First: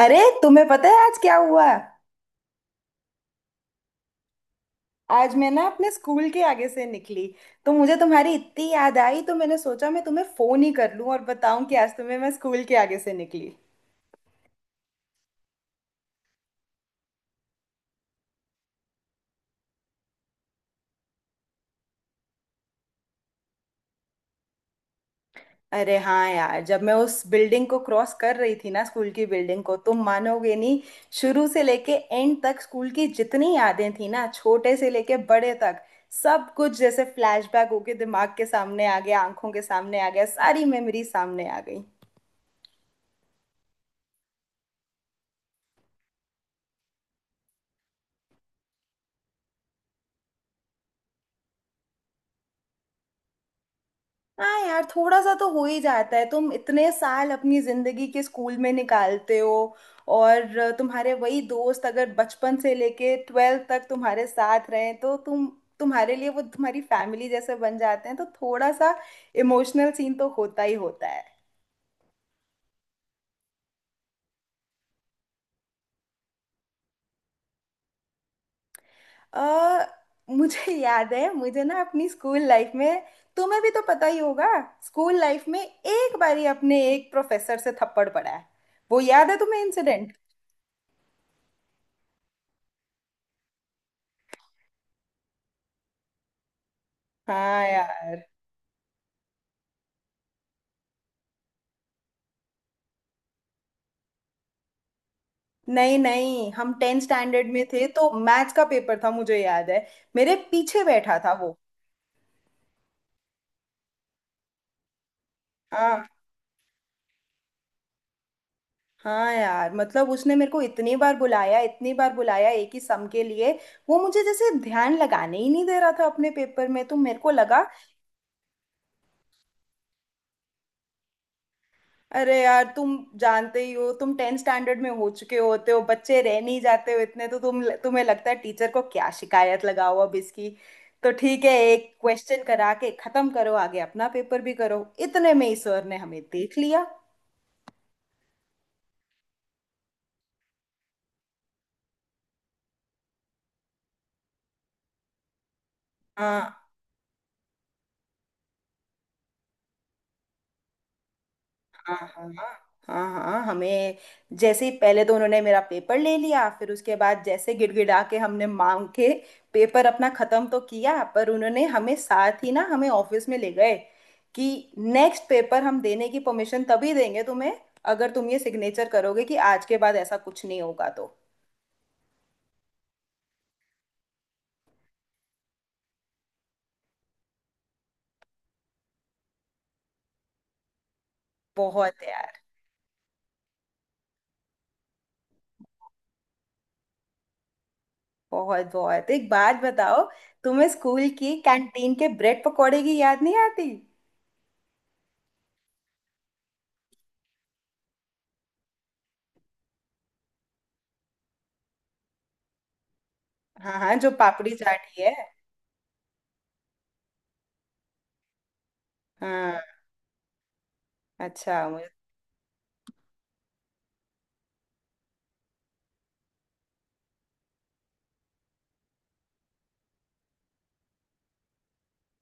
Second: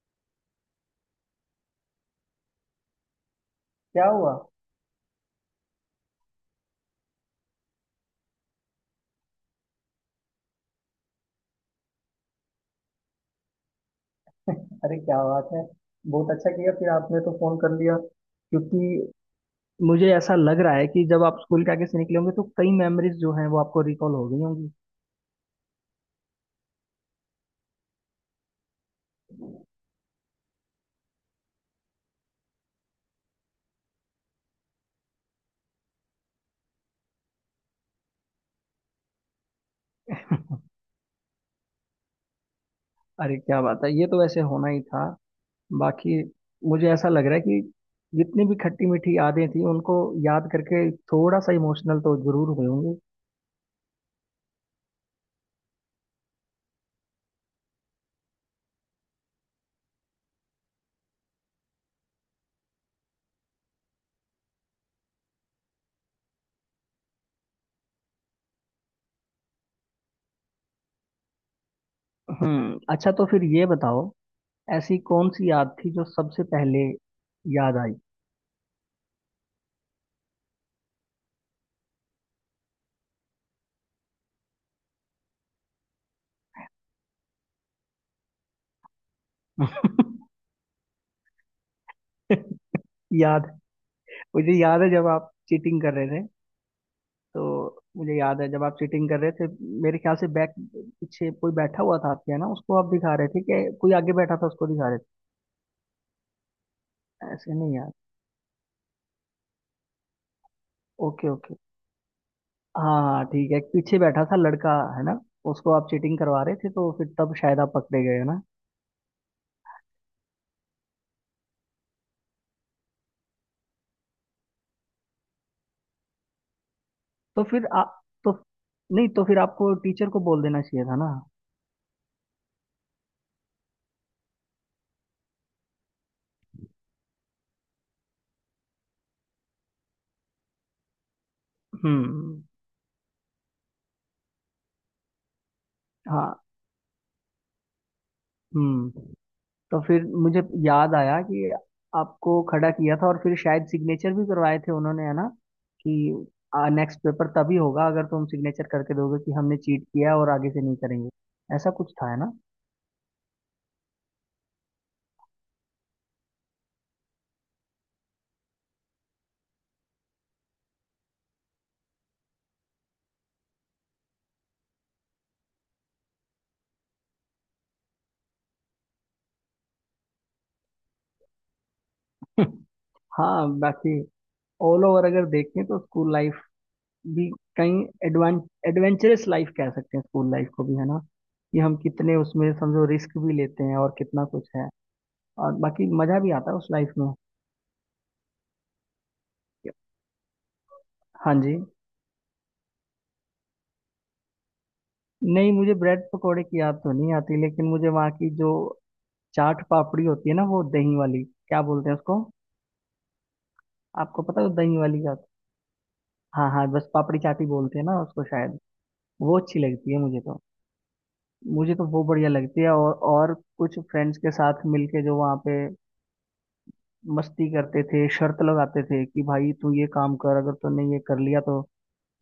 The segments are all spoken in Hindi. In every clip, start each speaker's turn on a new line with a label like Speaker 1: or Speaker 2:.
Speaker 1: अरे तुम्हें पता है आज क्या हुआ।
Speaker 2: क्या हुआ।
Speaker 1: आज मैं ना अपने स्कूल के आगे से निकली तो मुझे तुम्हारी इतनी याद आई तो मैंने सोचा मैं तुम्हें फोन ही कर लूं और बताऊं कि आज तुम्हें मैं स्कूल के आगे से निकली।
Speaker 2: अरे क्या बात है। बहुत अच्छा किया फिर आपने तो फोन कर लिया, क्योंकि मुझे ऐसा लग रहा है कि जब आप स्कूल के आगे से निकले होंगे तो कई मेमोरीज जो हैं वो आपको रिकॉल हो गई होंगी।
Speaker 1: अरे हाँ यार, जब मैं उस बिल्डिंग को क्रॉस कर रही थी ना, स्कूल की बिल्डिंग को, तुम मानोगे नहीं। शुरू से लेके एंड तक स्कूल की जितनी यादें थी ना, छोटे से लेके बड़े तक, सब कुछ जैसे फ्लैशबैक होके दिमाग के सामने आ गया, आंखों के सामने आ गया, सारी मेमोरी सामने आ गई।
Speaker 2: अरे क्या बात है, ये तो वैसे होना ही था। बाकी मुझे ऐसा लग रहा है कि जितनी भी खट्टी मीठी यादें थी उनको याद करके थोड़ा सा इमोशनल तो जरूर हुए होंगे।
Speaker 1: हाँ यार, थोड़ा सा तो हो ही जाता है। तुम इतने साल अपनी जिंदगी के स्कूल में निकालते हो और तुम्हारे वही दोस्त अगर बचपन से लेके ट्वेल्थ तक तुम्हारे साथ रहे तो तुम्हारे लिए वो तुम्हारी फैमिली जैसे बन जाते हैं, तो थोड़ा सा इमोशनल सीन तो होता ही होता है।
Speaker 2: हम्म। अच्छा तो फिर ये बताओ, ऐसी कौन सी याद थी जो सबसे पहले याद आई?
Speaker 1: अ मुझे याद है, मुझे ना अपनी स्कूल लाइफ में, तुम्हें भी तो पता ही होगा, स्कूल लाइफ में एक बारी अपने एक प्रोफेसर से थप्पड़ पड़ा है। वो याद है तुम्हें इंसिडेंट?
Speaker 2: याद। मुझे याद है जब आप चीटिंग कर रहे थे, तो
Speaker 1: हाँ यार।
Speaker 2: मुझे याद है जब आप चीटिंग कर रहे थे। मेरे ख्याल से बैक पीछे कोई बैठा हुआ था आपके, है ना? उसको आप दिखा रहे थे कि कोई आगे बैठा था उसको दिखा रहे
Speaker 1: नहीं नहीं, हम टेंथ
Speaker 2: थे,
Speaker 1: स्टैंडर्ड
Speaker 2: ऐसे
Speaker 1: में
Speaker 2: नहीं
Speaker 1: थे
Speaker 2: यार।
Speaker 1: तो मैथ्स का पेपर था मुझे याद है। मेरे पीछे बैठा
Speaker 2: ओके
Speaker 1: था
Speaker 2: ओके,
Speaker 1: वो।
Speaker 2: हाँ हाँ ठीक है, एक पीछे बैठा था लड़का, है ना? उसको आप
Speaker 1: हाँ
Speaker 2: चीटिंग करवा रहे थे तो फिर तब शायद आप पकड़े गए, है ना?
Speaker 1: हाँ यार, मतलब उसने मेरे को इतनी बार बुलाया, इतनी बार बुलाया एक ही सम के लिए। वो मुझे जैसे ध्यान लगाने ही नहीं दे रहा था अपने पेपर में, तो मेरे को
Speaker 2: तो
Speaker 1: लगा
Speaker 2: फिर आप तो, नहीं, तो फिर आपको टीचर को बोल देना चाहिए था ना।
Speaker 1: अरे यार, तुम जानते ही हो, तुम टेंथ स्टैंडर्ड में हो चुके होते हो, बच्चे रह नहीं जाते हो इतने, तो तुम, तुम्हें लगता है टीचर को क्या शिकायत लगाओ अब इसकी। तो ठीक है एक क्वेश्चन
Speaker 2: हम्म।
Speaker 1: करा के खत्म करो, आगे अपना पेपर भी करो। इतने में ही सर ने हमें
Speaker 2: हाँ।
Speaker 1: देख लिया।
Speaker 2: हम्म। तो फिर मुझे याद आया कि आपको खड़ा किया था और फिर शायद सिग्नेचर भी करवाए थे उन्होंने, है ना? कि नेक्स्ट पेपर तभी होगा अगर तुम सिग्नेचर करके दोगे कि हमने चीट किया है और आगे से नहीं करेंगे। ऐसा कुछ
Speaker 1: हाँ
Speaker 2: था, है ना?
Speaker 1: हाँ, हाँ हाँ, हमें जैसे ही, पहले तो उन्होंने मेरा पेपर ले लिया, फिर उसके बाद जैसे गिड़गिड़ा के हमने मांग के पेपर अपना खत्म तो किया, पर उन्होंने हमें साथ ही ना, हमें ऑफिस में ले गए कि नेक्स्ट पेपर हम देने की परमिशन तभी देंगे तुम्हें, अगर तुम ये सिग्नेचर करोगे कि आज के बाद ऐसा कुछ नहीं होगा तो।
Speaker 2: हाँ, बाकी ऑल ओवर अगर देखें तो स्कूल लाइफ भी कहीं एडवां एडवेंचरस लाइफ कह सकते हैं स्कूल लाइफ को भी, है ना? कि हम
Speaker 1: बहुत है
Speaker 2: कितने
Speaker 1: यार।
Speaker 2: उसमें समझो रिस्क भी लेते हैं और कितना कुछ है, और बाकी मजा भी आता है उस लाइफ में।
Speaker 1: बहुत बहुत। एक बात बताओ, तुम्हें स्कूल की
Speaker 2: हाँ जी।
Speaker 1: कैंटीन के ब्रेड पकौड़े की याद नहीं आती?
Speaker 2: नहीं, मुझे ब्रेड पकोड़े की याद तो नहीं आती, लेकिन मुझे वहाँ की जो चाट पापड़ी होती है ना, वो दही वाली, क्या बोलते हैं उसको?
Speaker 1: हाँ हाँ, जो
Speaker 2: आपको पता है
Speaker 1: पापड़ी
Speaker 2: वो दही
Speaker 1: चाट ही
Speaker 2: वाली
Speaker 1: है।
Speaker 2: चाट? हाँ हाँ, बस पापड़ी चाट ही बोलते हैं ना उसको शायद। वो अच्छी
Speaker 1: हाँ,
Speaker 2: लगती है मुझे तो।
Speaker 1: अच्छा
Speaker 2: मुझे तो
Speaker 1: मुझे।
Speaker 2: वो बढ़िया लगती है। और कुछ फ्रेंड्स के साथ मिलके जो वहाँ पे मस्ती करते थे, शर्त लगाते थे कि भाई तू ये काम कर, अगर तूने ये कर लिया तो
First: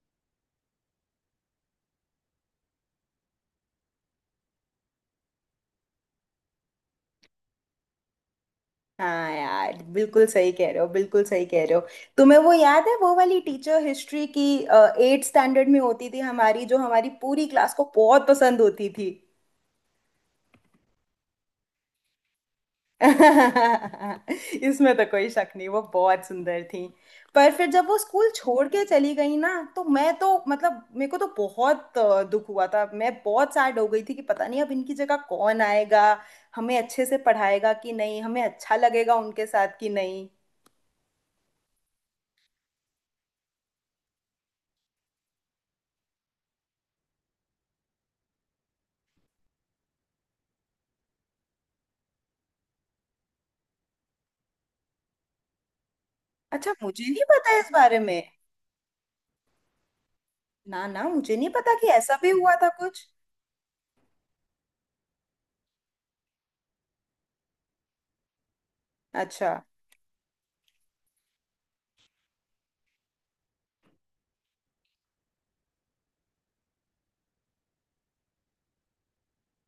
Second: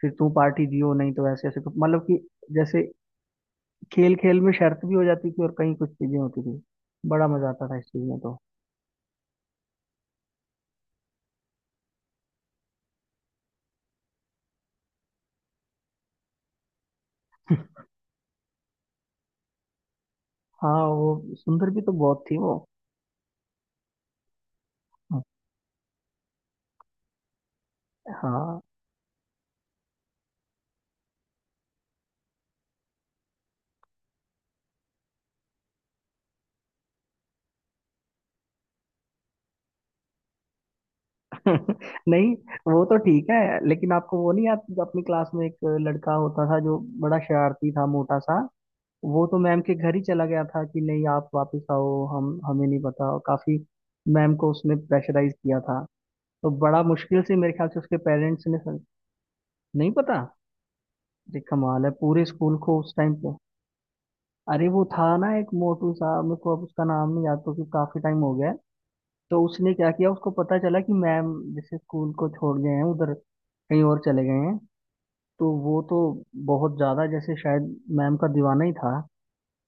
Speaker 2: फिर तू पार्टी दियो, नहीं तो ऐसे ऐसे मतलब कि जैसे खेल खेल में शर्त भी हो जाती थी और कहीं कुछ चीजें होती थी, बड़ा मजा आता था इस चीज में तो।
Speaker 1: हाँ यार, बिल्कुल सही कह रहे हो, बिल्कुल सही कह रहे हो। तुम्हें वो याद है, वो वाली टीचर हिस्ट्री की, एट स्टैंडर्ड में होती थी हमारी, जो हमारी पूरी क्लास को बहुत पसंद होती थी।
Speaker 2: हाँ वो सुंदर भी तो बहुत थी वो।
Speaker 1: इसमें तो कोई शक नहीं, वो बहुत सुंदर थी। पर फिर जब वो स्कूल
Speaker 2: हाँ।
Speaker 1: छोड़ के चली गई ना, तो मैं तो, मतलब मेरे को तो बहुत दुख हुआ था। मैं बहुत सैड हो गई थी कि पता नहीं अब इनकी जगह कौन आएगा, हमें अच्छे से पढ़ाएगा कि नहीं, हमें अच्छा लगेगा उनके साथ कि नहीं।
Speaker 2: नहीं, वो तो ठीक है, लेकिन आपको वो नहीं याद जब अपनी क्लास में एक लड़का होता था जो बड़ा शरारती था, मोटा सा? वो तो मैम के घर ही चला गया था कि नहीं आप वापस आओ, हम हमें नहीं पता, और काफी मैम को उसने प्रेशराइज किया था। तो
Speaker 1: अच्छा,
Speaker 2: बड़ा
Speaker 1: मुझे
Speaker 2: मुश्किल
Speaker 1: नहीं
Speaker 2: से मेरे
Speaker 1: पता
Speaker 2: ख्याल
Speaker 1: इस
Speaker 2: से उसके
Speaker 1: बारे में।
Speaker 2: पेरेंट्स ने नहीं पता।
Speaker 1: ना ना, मुझे
Speaker 2: ये
Speaker 1: नहीं पता
Speaker 2: कमाल
Speaker 1: कि
Speaker 2: है,
Speaker 1: ऐसा
Speaker 2: पूरे
Speaker 1: भी हुआ
Speaker 2: स्कूल
Speaker 1: था
Speaker 2: को उस
Speaker 1: कुछ।
Speaker 2: टाइम पे। अरे वो था ना, एक मोटू सा, मेरे को अब उसका नाम नहीं याद क्योंकि काफी टाइम हो गया है। तो
Speaker 1: अच्छा।
Speaker 2: उसने क्या किया, उसको पता चला कि मैम जैसे स्कूल को छोड़ गए हैं, उधर कहीं और चले गए हैं, तो वो तो बहुत ज़्यादा जैसे शायद मैम का दीवाना ही था।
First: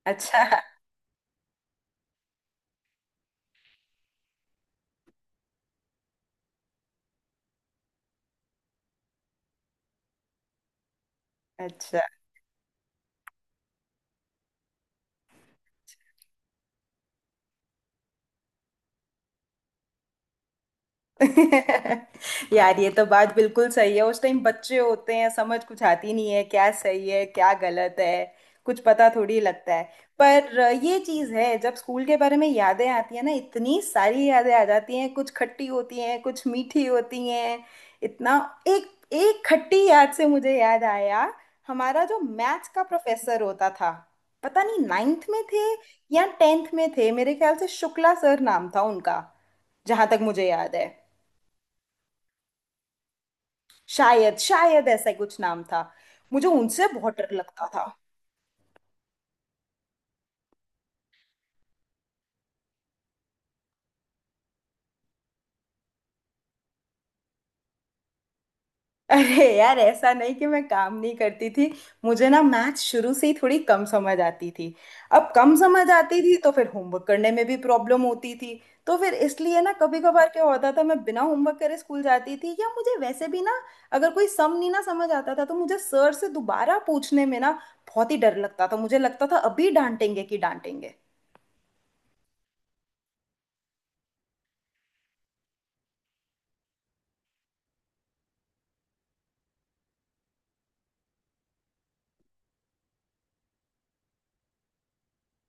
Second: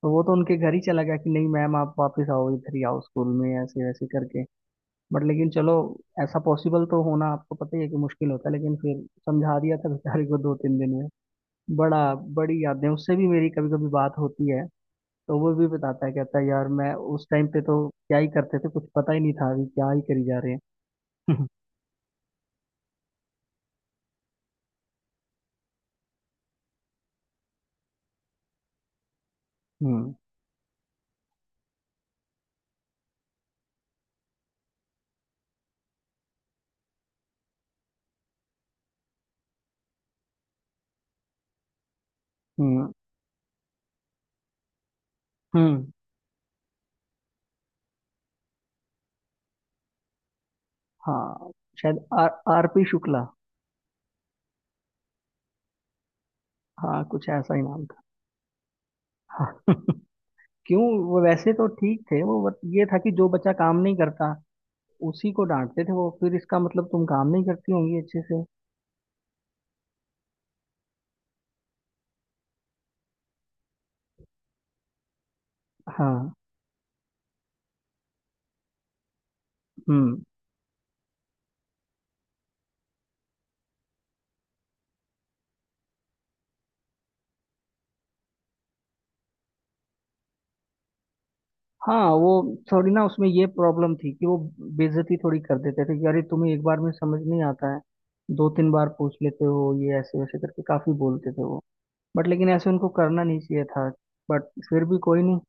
Speaker 2: तो वो तो
Speaker 1: अच्छा
Speaker 2: उनके घर ही चला गया कि नहीं मैम आप वापस आओ, इधर ही आओ स्कूल में, ऐसे ऐसे करके। बट लेकिन चलो, ऐसा पॉसिबल तो होना आपको पता ही है कि मुश्किल होता है, लेकिन फिर समझा दिया था बेचारे को दो तीन दिन में। बड़ा,
Speaker 1: अच्छा
Speaker 2: बड़ी यादें उससे भी मेरी, कभी कभी बात होती है तो वो भी बताता है, कहता है यार, मैं उस टाइम पे तो क्या ही करते थे, कुछ पता ही नहीं था, अभी क्या ही करी जा रहे हैं।
Speaker 1: यार, ये तो बात बिल्कुल सही है। उस टाइम बच्चे होते हैं, समझ कुछ आती नहीं है, क्या सही है क्या गलत है कुछ पता थोड़ी लगता है।
Speaker 2: हम्म।
Speaker 1: पर ये चीज है, जब स्कूल के बारे में यादें आती है ना, इतनी सारी यादें आ जाती हैं, कुछ खट्टी होती हैं, कुछ मीठी होती हैं। इतना, एक एक खट्टी याद से मुझे याद आया, हमारा जो मैथ्स का
Speaker 2: हम्म।
Speaker 1: प्रोफेसर होता था, पता नहीं नाइन्थ में थे
Speaker 2: हम्म।
Speaker 1: या टेंथ में थे, मेरे ख्याल से शुक्ला सर नाम था उनका, जहां तक मुझे याद है।
Speaker 2: हाँ शायद आर, आर पी शुक्ला।
Speaker 1: शायद, शायद ऐसा ही कुछ नाम था। मुझे उनसे
Speaker 2: हाँ
Speaker 1: बहुत
Speaker 2: कुछ
Speaker 1: डर
Speaker 2: ऐसा ही
Speaker 1: लगता
Speaker 2: नाम
Speaker 1: था।
Speaker 2: था। हाँ। क्यों? वो वैसे तो ठीक थे वो, बट ये था कि जो बच्चा काम नहीं करता उसी को डांटते थे वो, फिर इसका मतलब तुम काम नहीं करती होंगी अच्छे से।
Speaker 1: अरे यार, ऐसा नहीं कि मैं काम नहीं करती थी। मुझे ना मैथ शुरू से ही थोड़ी कम समझ आती थी। अब कम समझ आती
Speaker 2: हाँ।
Speaker 1: थी तो फिर होमवर्क करने में भी प्रॉब्लम होती थी। तो फिर इसलिए ना, कभी
Speaker 2: हम्म।
Speaker 1: कभार क्या होता था, मैं बिना होमवर्क करे स्कूल जाती थी, या मुझे वैसे भी ना, अगर कोई सम नहीं ना समझ आता था, तो मुझे सर से दोबारा पूछने में ना बहुत ही डर लगता था। मुझे लगता था अभी डांटेंगे कि डांटेंगे।
Speaker 2: हाँ वो थोड़ी ना उसमें ये प्रॉब्लम थी कि वो बेइज्जती थोड़ी कर देते थे कि अरे तुम्हें एक बार में समझ नहीं आता है, दो तीन बार पूछ लेते हो, ये ऐसे वैसे करके काफी बोलते थे वो। बट लेकिन ऐसे उनको करना नहीं चाहिए था, बट फिर भी कोई नहीं।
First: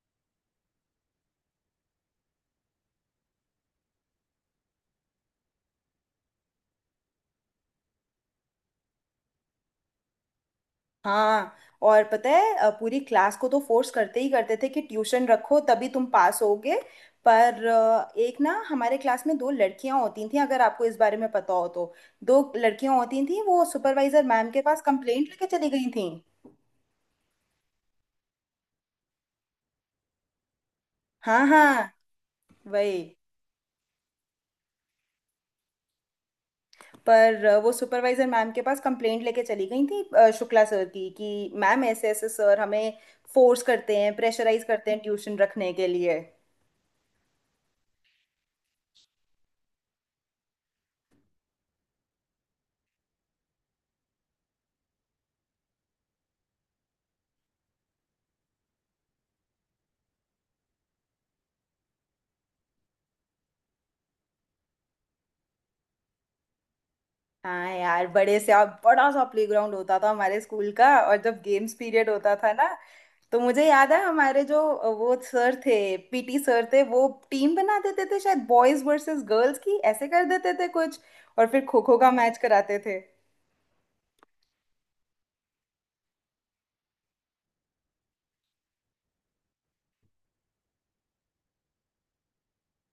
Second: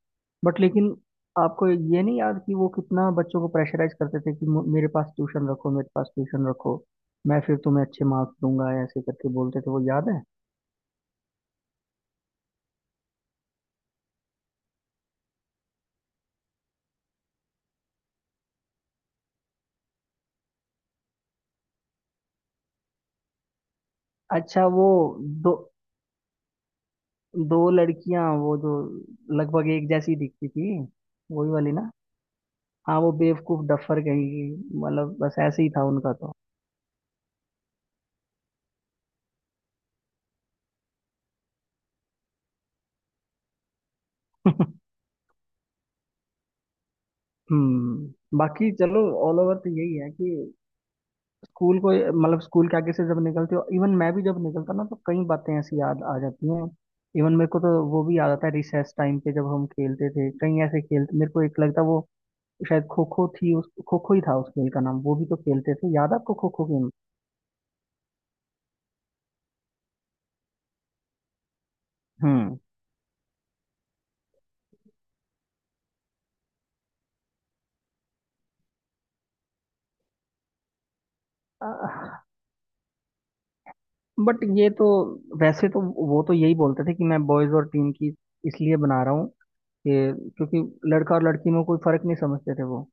Speaker 2: बट लेकिन आपको ये नहीं याद कि वो कितना बच्चों को प्रेशराइज करते थे कि मेरे पास ट्यूशन रखो, मेरे पास ट्यूशन रखो, मैं फिर तुम्हें अच्छे मार्क्स दूंगा, ऐसे करके बोलते थे वो, याद है?
Speaker 1: हाँ। और पता है पूरी क्लास को तो फोर्स करते ही करते थे कि ट्यूशन रखो तभी तुम पास होगे। पर एक ना, हमारे क्लास में दो लड़कियां होती थी, अगर आपको इस बारे में पता हो तो। दो लड़कियां होती थी, वो सुपरवाइजर मैम के
Speaker 2: अच्छा,
Speaker 1: पास
Speaker 2: वो
Speaker 1: कंप्लेंट लेके
Speaker 2: दो,
Speaker 1: चली गई थी।
Speaker 2: दो लड़कियां वो जो लगभग एक जैसी दिखती थी,
Speaker 1: हाँ
Speaker 2: वही वाली ना।
Speaker 1: हाँ,
Speaker 2: हाँ वो
Speaker 1: वही।
Speaker 2: बेवकूफ डफर कहेंगी, मतलब बस ऐसे ही था उनका तो।
Speaker 1: पर वो सुपरवाइजर मैम के पास कंप्लेंट लेके चली गई थी, शुक्ला सर की, कि मैम ऐसे ऐसे सर हमें फोर्स करते हैं, प्रेशराइज करते हैं ट्यूशन रखने के लिए।
Speaker 2: हम्म, बाकी चलो ऑल ओवर तो यही है कि स्कूल को, मतलब स्कूल के आगे से जब निकलते हो, इवन मैं भी जब निकलता ना तो कई बातें ऐसी याद आ जाती हैं। इवन मेरे को तो वो भी याद आता है रिसेस टाइम पे जब हम खेलते थे कई ऐसे खेल, मेरे को एक लगता है वो शायद खो खो थी, उस खो खो ही था उस खेल का नाम, वो भी तो खेलते थे, याद है आपको खो खो गेम?
Speaker 1: हाँ यार, बड़े से और बड़ा सा प्लेग्राउंड होता था हमारे स्कूल का, और जब गेम्स पीरियड होता था
Speaker 2: हम्म।
Speaker 1: ना, तो मुझे याद है हमारे जो वो सर थे, पीटी सर थे, वो टीम बना देते थे शायद बॉयज वर्सेस गर्ल्स की, ऐसे कर देते थे कुछ, और फिर खो खो का मैच कराते थे।
Speaker 2: बट ये तो, वैसे तो, वो तो यही बोलते थे कि मैं बॉयज और टीम की इसलिए बना रहा हूँ, ये क्योंकि लड़का और लड़की में कोई फर्क नहीं समझते थे वो।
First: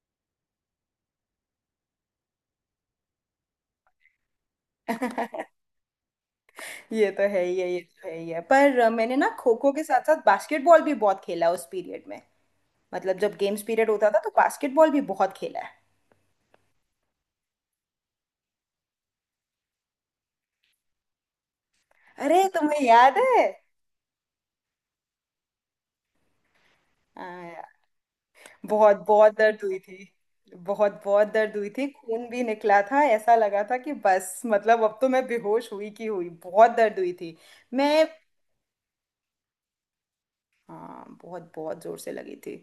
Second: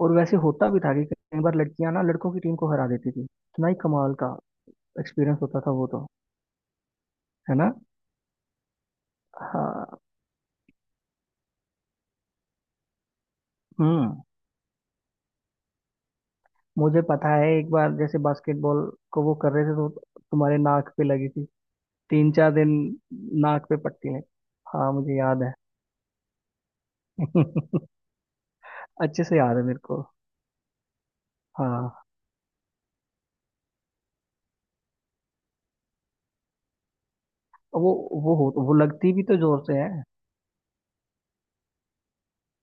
Speaker 2: और वैसे होता भी था कि कई बार लड़कियां ना लड़कों की टीम को हरा देती थी, इतना ही कमाल का एक्सपीरियंस होता था वो तो।
Speaker 1: ये तो है
Speaker 2: है
Speaker 1: ही है,
Speaker 2: ना?
Speaker 1: ये तो है ही है। पर मैंने ना खो खो के
Speaker 2: हाँ।
Speaker 1: साथ साथ बास्केटबॉल भी बहुत खेला उस पीरियड में। मतलब जब गेम्स पीरियड होता था
Speaker 2: हम्म।
Speaker 1: तो बास्केटबॉल भी बहुत खेला है।
Speaker 2: मुझे पता है, एक बार जैसे बास्केटबॉल को वो कर रहे थे, तो तुम्हारे नाक पे लगी थी, तीन
Speaker 1: अरे
Speaker 2: चार दिन
Speaker 1: तुम्हें याद है?
Speaker 2: नाक पे पट्टी लगी। हाँ मुझे याद है।
Speaker 1: हाँ, बहुत
Speaker 2: अच्छे
Speaker 1: बहुत
Speaker 2: से याद
Speaker 1: दर्द
Speaker 2: है
Speaker 1: हुई
Speaker 2: मेरे
Speaker 1: थी।
Speaker 2: को।
Speaker 1: बहुत बहुत दर्द हुई थी,
Speaker 2: हाँ
Speaker 1: खून भी निकला था, ऐसा लगा था कि बस मतलब अब तो मैं बेहोश हुई की हुई, बहुत दर्द हुई थी।
Speaker 2: वो
Speaker 1: मैं,
Speaker 2: वो हो वो लगती भी तो जोर से है।
Speaker 1: हाँ बहुत बहुत जोर से लगी थी।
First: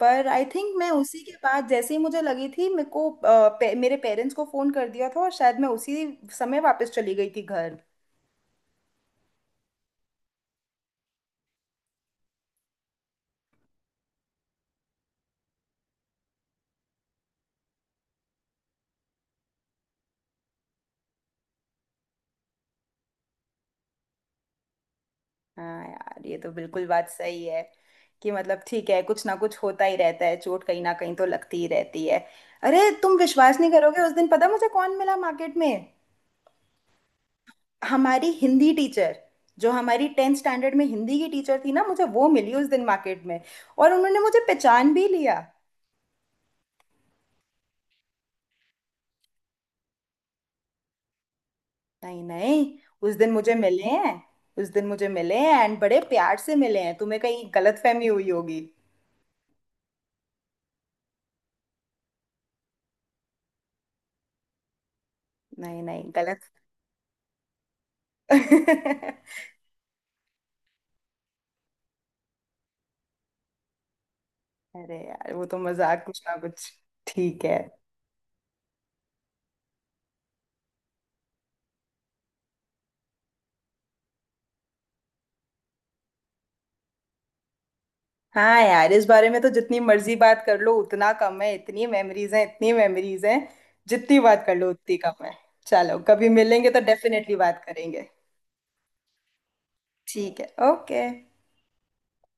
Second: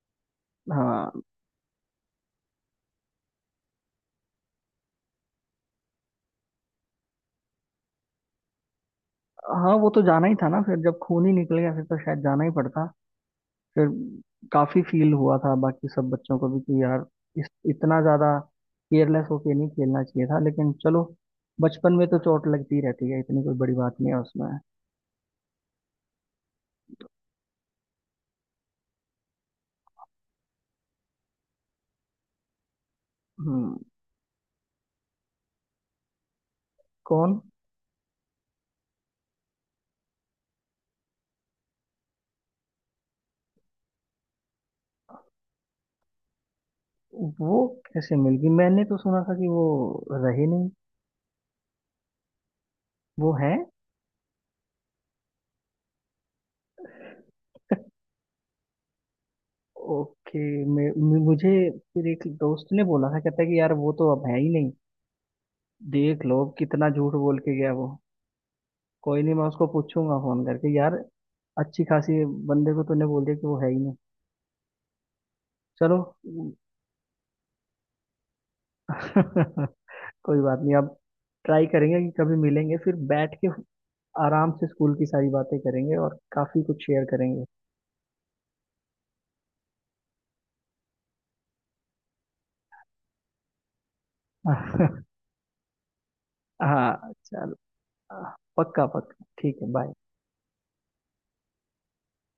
Speaker 1: पर आई थिंक मैं उसी
Speaker 2: हाँ
Speaker 1: के बाद, जैसे ही मुझे लगी थी मेरे को, मेरे पेरेंट्स को फ़ोन कर दिया था, और शायद मैं उसी समय वापस चली गई थी घर।
Speaker 2: हाँ, वो तो जाना ही था ना फिर, जब खून ही निकल गया फिर तो शायद जाना ही पड़ता। फिर काफी फील हुआ था बाकी सब बच्चों को भी कि यार इस इतना ज्यादा केयरलेस होके नहीं खेलना चाहिए था, लेकिन चलो, बचपन में तो चोट लगती रहती है, इतनी कोई बड़ी बात नहीं है उसमें।
Speaker 1: हाँ यार, ये तो बिल्कुल बात सही है, कि मतलब ठीक है, कुछ ना कुछ होता ही रहता है, चोट कहीं ना कहीं तो लगती ही रहती है। अरे तुम विश्वास नहीं
Speaker 2: हम्म।
Speaker 1: करोगे, उस दिन पता मुझे कौन मिला मार्केट में।
Speaker 2: कौन?
Speaker 1: हमारी हिंदी टीचर, जो हमारी टेंथ स्टैंडर्ड में हिंदी की टीचर थी ना, मुझे वो मिली उस दिन मार्केट में, और उन्होंने मुझे पहचान भी लिया।
Speaker 2: वो कैसे मिल गई, मैंने तो सुना था कि वो रहे नहीं।
Speaker 1: नहीं नहीं, उस दिन
Speaker 2: वो है?
Speaker 1: मुझे मिले हैं। उस दिन मुझे मिले हैं, एंड बड़े प्यार से मिले हैं। तुम्हें कहीं गलतफहमी हुई होगी।
Speaker 2: ओके। मुझे फिर एक दोस्त ने बोला था, कहता है कि यार वो तो अब है ही नहीं।
Speaker 1: नहीं नहीं,
Speaker 2: देख लो
Speaker 1: गलत।
Speaker 2: कितना झूठ बोल के गया वो। कोई नहीं, मैं उसको पूछूंगा फोन करके, यार अच्छी खासी बंदे को तूने बोल दिया कि वो है ही नहीं।
Speaker 1: अरे यार, वो तो
Speaker 2: चलो।
Speaker 1: मजाक कुछ ना कुछ। ठीक है।
Speaker 2: कोई बात नहीं अब, ट्राई करेंगे कि कभी मिलेंगे, फिर बैठ के आराम से स्कूल की सारी बातें करेंगे और काफी कुछ शेयर करेंगे।
Speaker 1: हाँ यार, इस बारे में तो जितनी मर्जी बात कर लो उतना कम है, इतनी मेमोरीज हैं, इतनी मेमोरीज हैं, जितनी बात कर लो उतनी कम है। चलो, कभी मिलेंगे तो
Speaker 2: हाँ
Speaker 1: डेफिनेटली
Speaker 2: चलो।
Speaker 1: बात करेंगे।
Speaker 2: हाँ, पक्का पक्का ठीक है, बाय।
Speaker 1: ठीक है, ओके।